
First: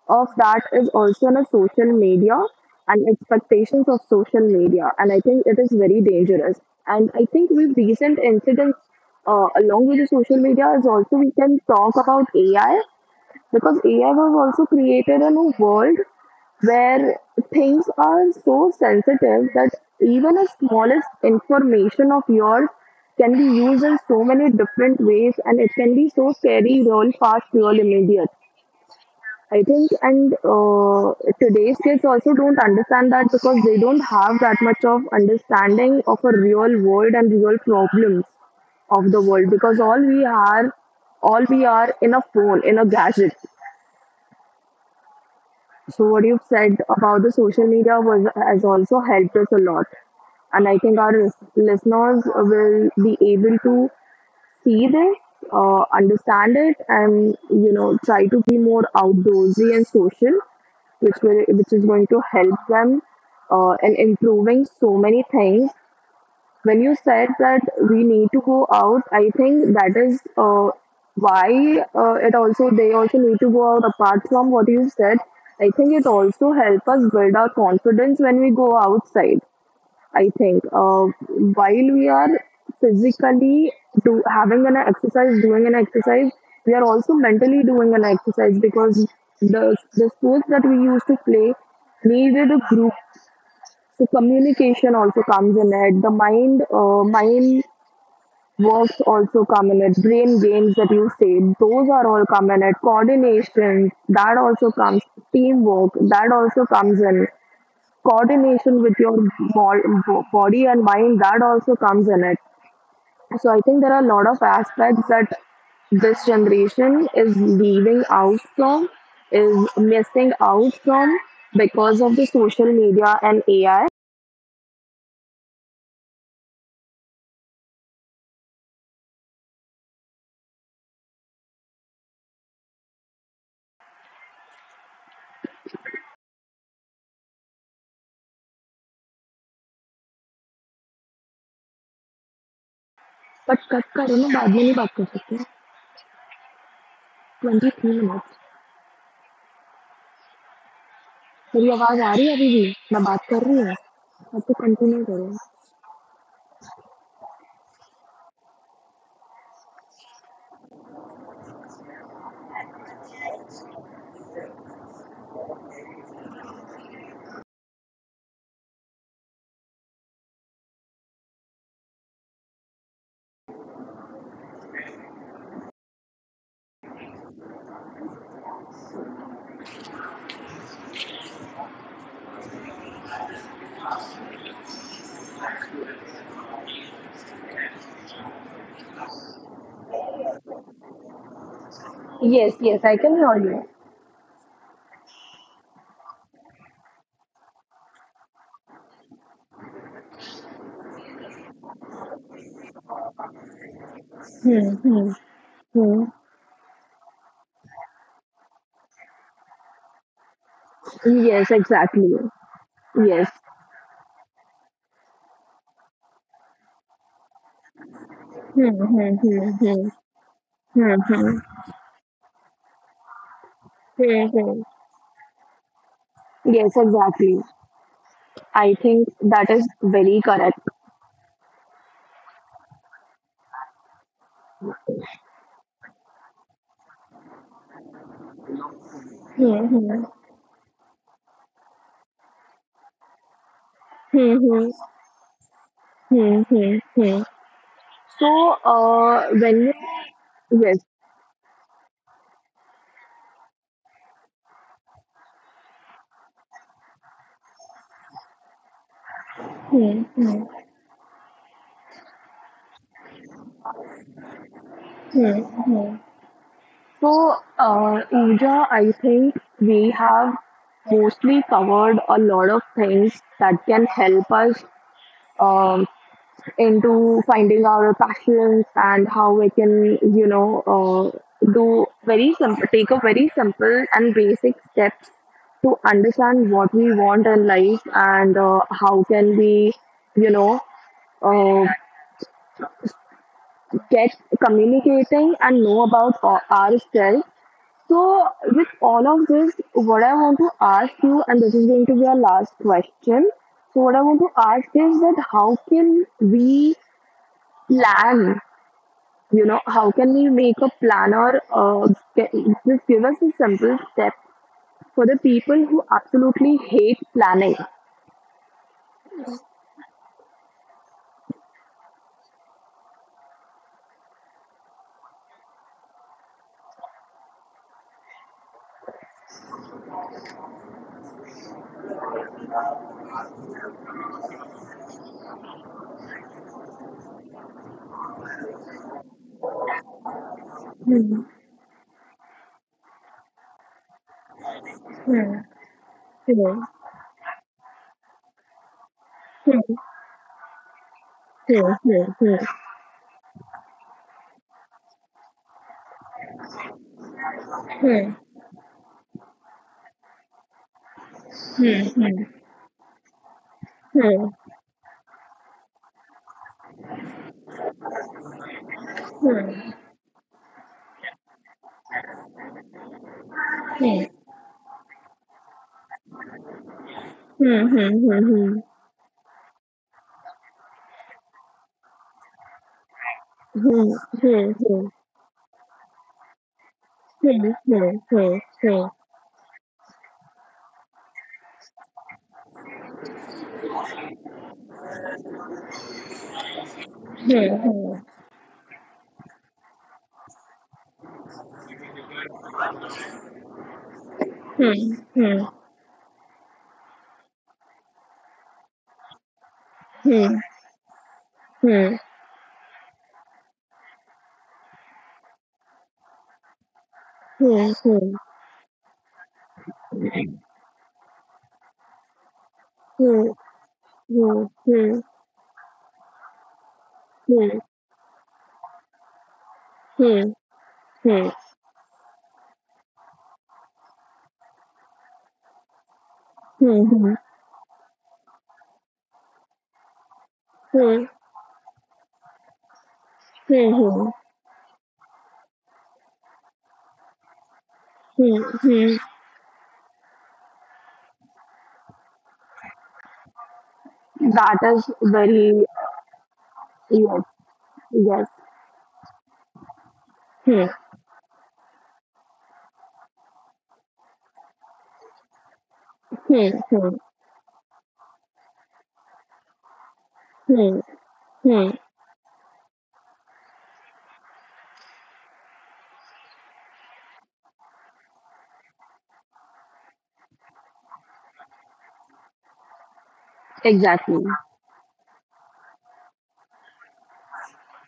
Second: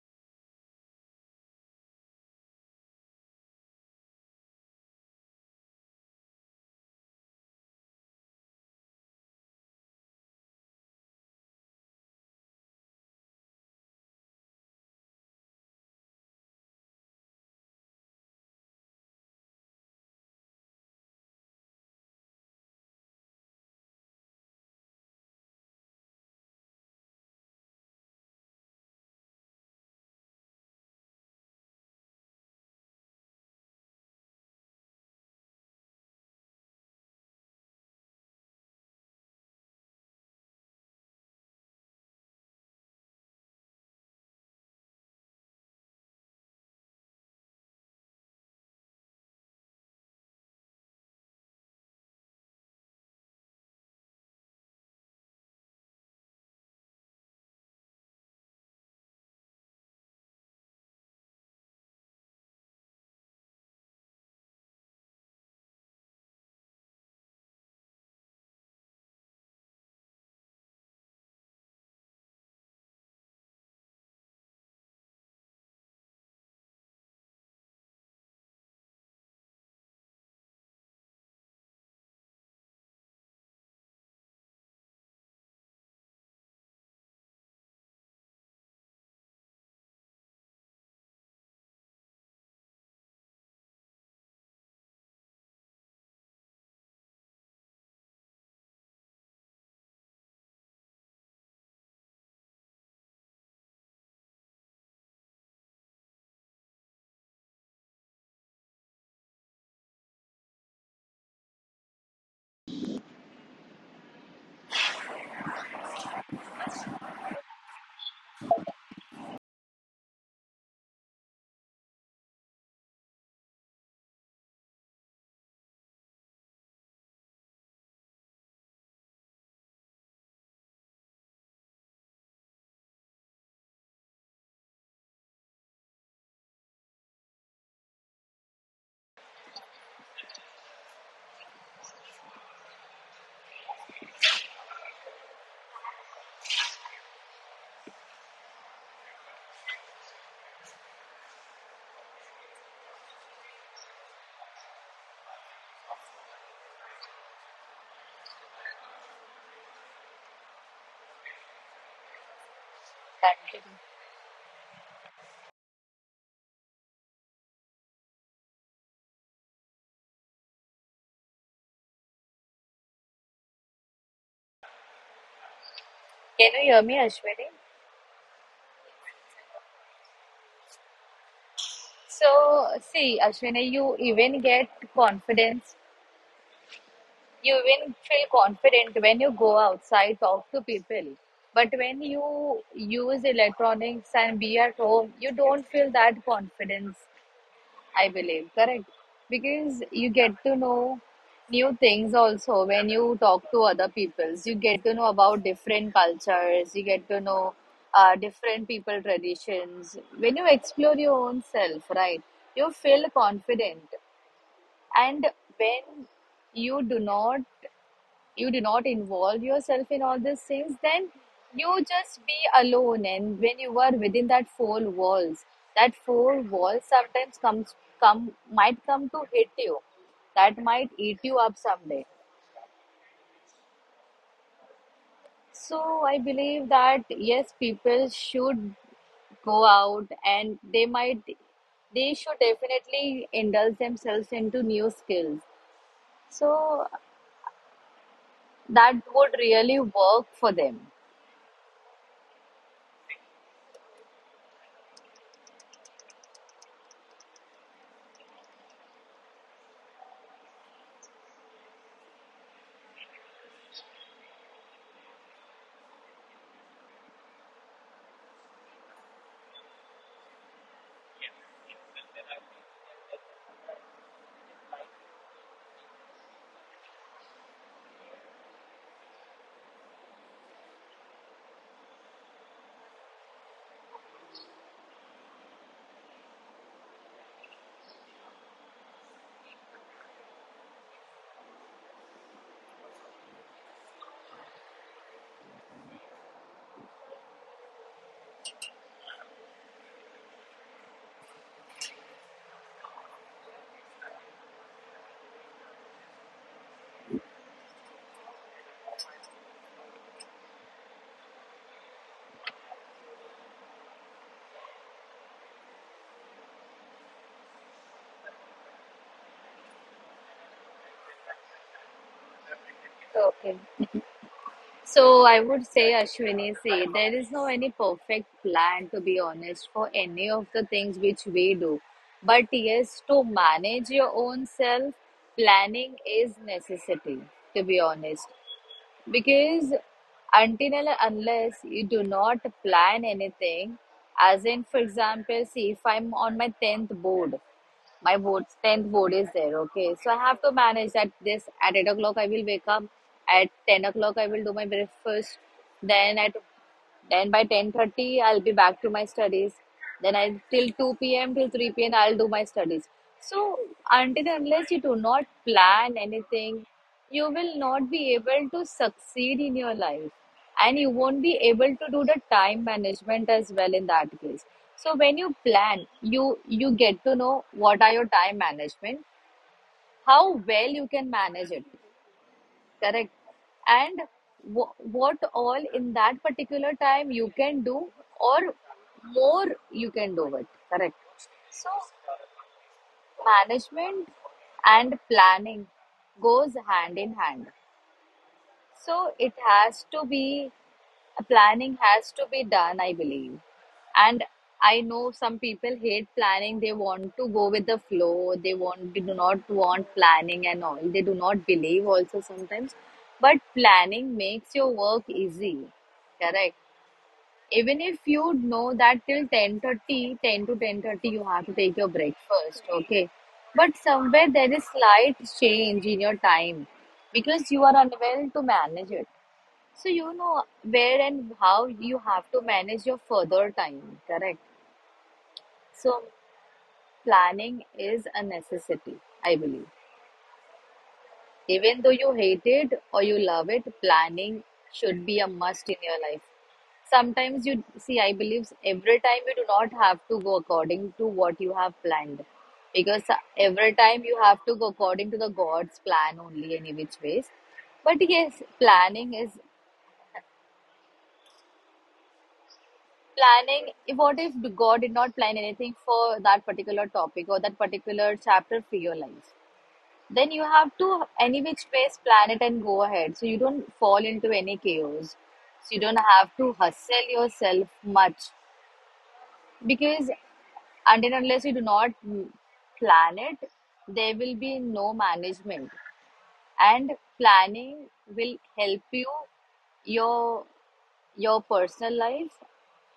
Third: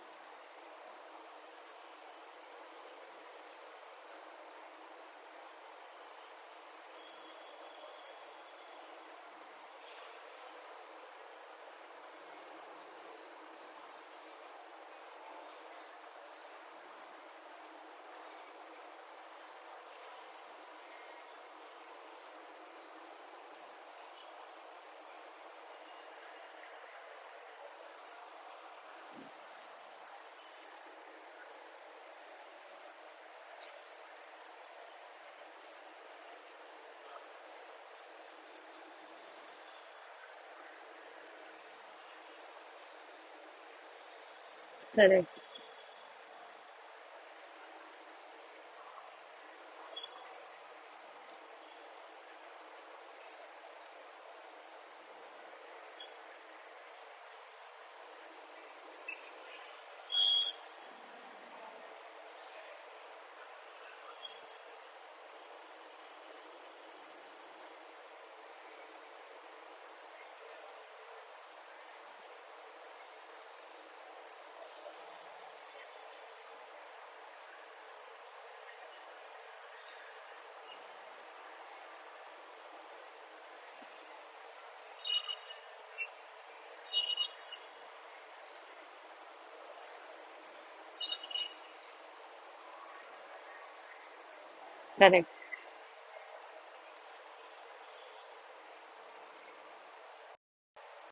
of that is also in a social media and expectations of social media. And I think it is very dangerous. And I think with recent incidents, uh, along with the social media is also, we can talk about A I, because A I has also created a new world where things are so sensitive that even the smallest information of yours can be used in so many different ways, and it can be so scary, real fast, real immediate. I think, and uh, today's kids also don't understand that, because they don't have that much of understanding of a real world and real problems of the world, because all we are, all we are in a phone, in a gadget.
correct.
So what you've said about the social media was has also helped us a lot, and I think our lis- listeners will be able to see this, uh, understand it, and you know try to be more outdoorsy and social, which will which is going to help them uh, in improving so many things when you said that we need to go out. I think that is uh, why uh, it also they also need to go out. Apart from what you said, I think it also help us build our confidence when we go outside. I think uh, while we are physically do having an exercise, doing an exercise, we are also mentally doing an exercise because the the sports that we used to play needed a group, so
Correct.
communication also comes in it. The mind, uh, mind works also come in it. Brain games that you say, those are all come in it. Coordination that also comes. Teamwork that also comes in. Coordination with your bo- body and mind, that also comes in it. So I think there are a lot of aspects that this generation is leaving out from, is missing out from because of the social media and A I. पर कब करो ना बाद में नहीं बात कर सकते. Twenty three minute. मेरी आवाज आ रही है अभी भी, मैं बात कर रही हूँ. अब तो कंटिन्यू करो.
Thank Can you hear me, Ashwini? So, see, Ashwini, you even get confidence. You even feel confident when you go outside, talk to people. But when you use electronics and
yes
be at
yes, I
home,
कन्नी
you
already.
don't feel that confidence. I believe, correct? Because you get to know new things also when you talk to other peoples. You get to know about different cultures,
hmm
you get
hmm
to know uh,
hmm.
different people traditions. When you explore your own self, right, you feel
yes
confident.
Exactly.
And
yes.
when you do not you do not involve yourself in all these things,
hmm
then
hmm
you
hmm
just be alone.
Hmm
And when
hmm
you are within that four walls, that four
hmm
walls
hmm.
sometimes comes come might come
yes
to hit
exactly.
you. That might
I
eat you
think
up
that
someday.
Is very correct.
So I believe that yes, people should go out and they might they
hmm
should
hmm
definitely indulge themselves into new skills. So
hmm
that would
hmm
really work for them.
Hmm hmm. ह. So, uh, Pooja, I think we have mostly covered a lot of things that can help us um, into finding our passions and how we can, you know, uh, do very simple, take a very simple and basic steps to understand what we want in life, and uh, how can we, you know, uh, get communicating and know about o- ourselves. So, with all of this, what I want to ask you, and this is going to be our last question. So, what I want to ask is that how can we plan? You know, how can we make a plan, or uh, ge- just give us a simple step for the people who absolutely hate planning?
Okay. So I would say, Ashwini, see, there is no any perfect plan to be honest for any of the things which we do. But yes, to manage your own self, planning is necessity, to be honest. Because until and unless you do not plan anything, as in,
Hmm,
for example, see, if I'm on my tenth board my board
hmm,
tenth board is there. Okay,
hmm,
so I have to manage that. This at eight o'clock I will wake up.
hmm,
At ten o'clock I will do my
hmm, hmm, hmm, hmm, hmm, hmm, hmm, hmm, hmm, hmm,
breakfast.
hmm, hmm, hmm, hmm, hmm,
Then at then by ten thirty I'll be back to my studies. Then I till two p m till three p m. I'll do my studies. So until and unless you do not plan anything, you will not be able to succeed in your life, and you won't be able to do the time management as well in that case. So when you plan, you you get to know what are your time management, how well you can manage it, correct? And w- what all in that particular time you can do, or more you can do it, correct.
hmm, hmm,
So
hmm, hmm, hmm.
management and planning goes hand in hand. So it has to be A
Hmm.
planning
Hmm.
has to be done, I believe. And I know some people hate planning. They want to go with the flow. They want they do not
Hmm.
want planning and all. They do not believe also sometimes. But planning makes
Hmm.
your work easy.
Hmm.
Correct. Even if you know that till ten thirty, ten to ten thirty you have to take your
Hmm. Hmm. Hmm.
breakfast, okay? But somewhere there is slight change in your time, because you are unable to manage
Hmm.
it,
Hmm.
so you know where and how you have to manage your further time, correct?
Hmm. Hmm. Hmm.
So planning is a necessity, I believe. Even
Hmm.
though you hate it or you love it, planning should be a must in your life. Sometimes you see, I believe
Hmm. Hmm.
every time you do not have to go according to what you have planned. Because
Hmm.
every
Hmm.
time you have to go according to the God's plan only, any which ways. But yes, planning is
That is very, yes, yes.
planning, what if god did not plan
Hmm.
anything for that particular topic or that particular chapter for your life, then you have to
Hmm.
any which
Hmm.
ways plan it and go ahead, so you don't fall into any chaos, so
Hmm.
you don't have to
Hmm.
hustle yourself much. Because until and unless you do not plan it, there will be no management. And planning will help you
Exactly.
your your personal life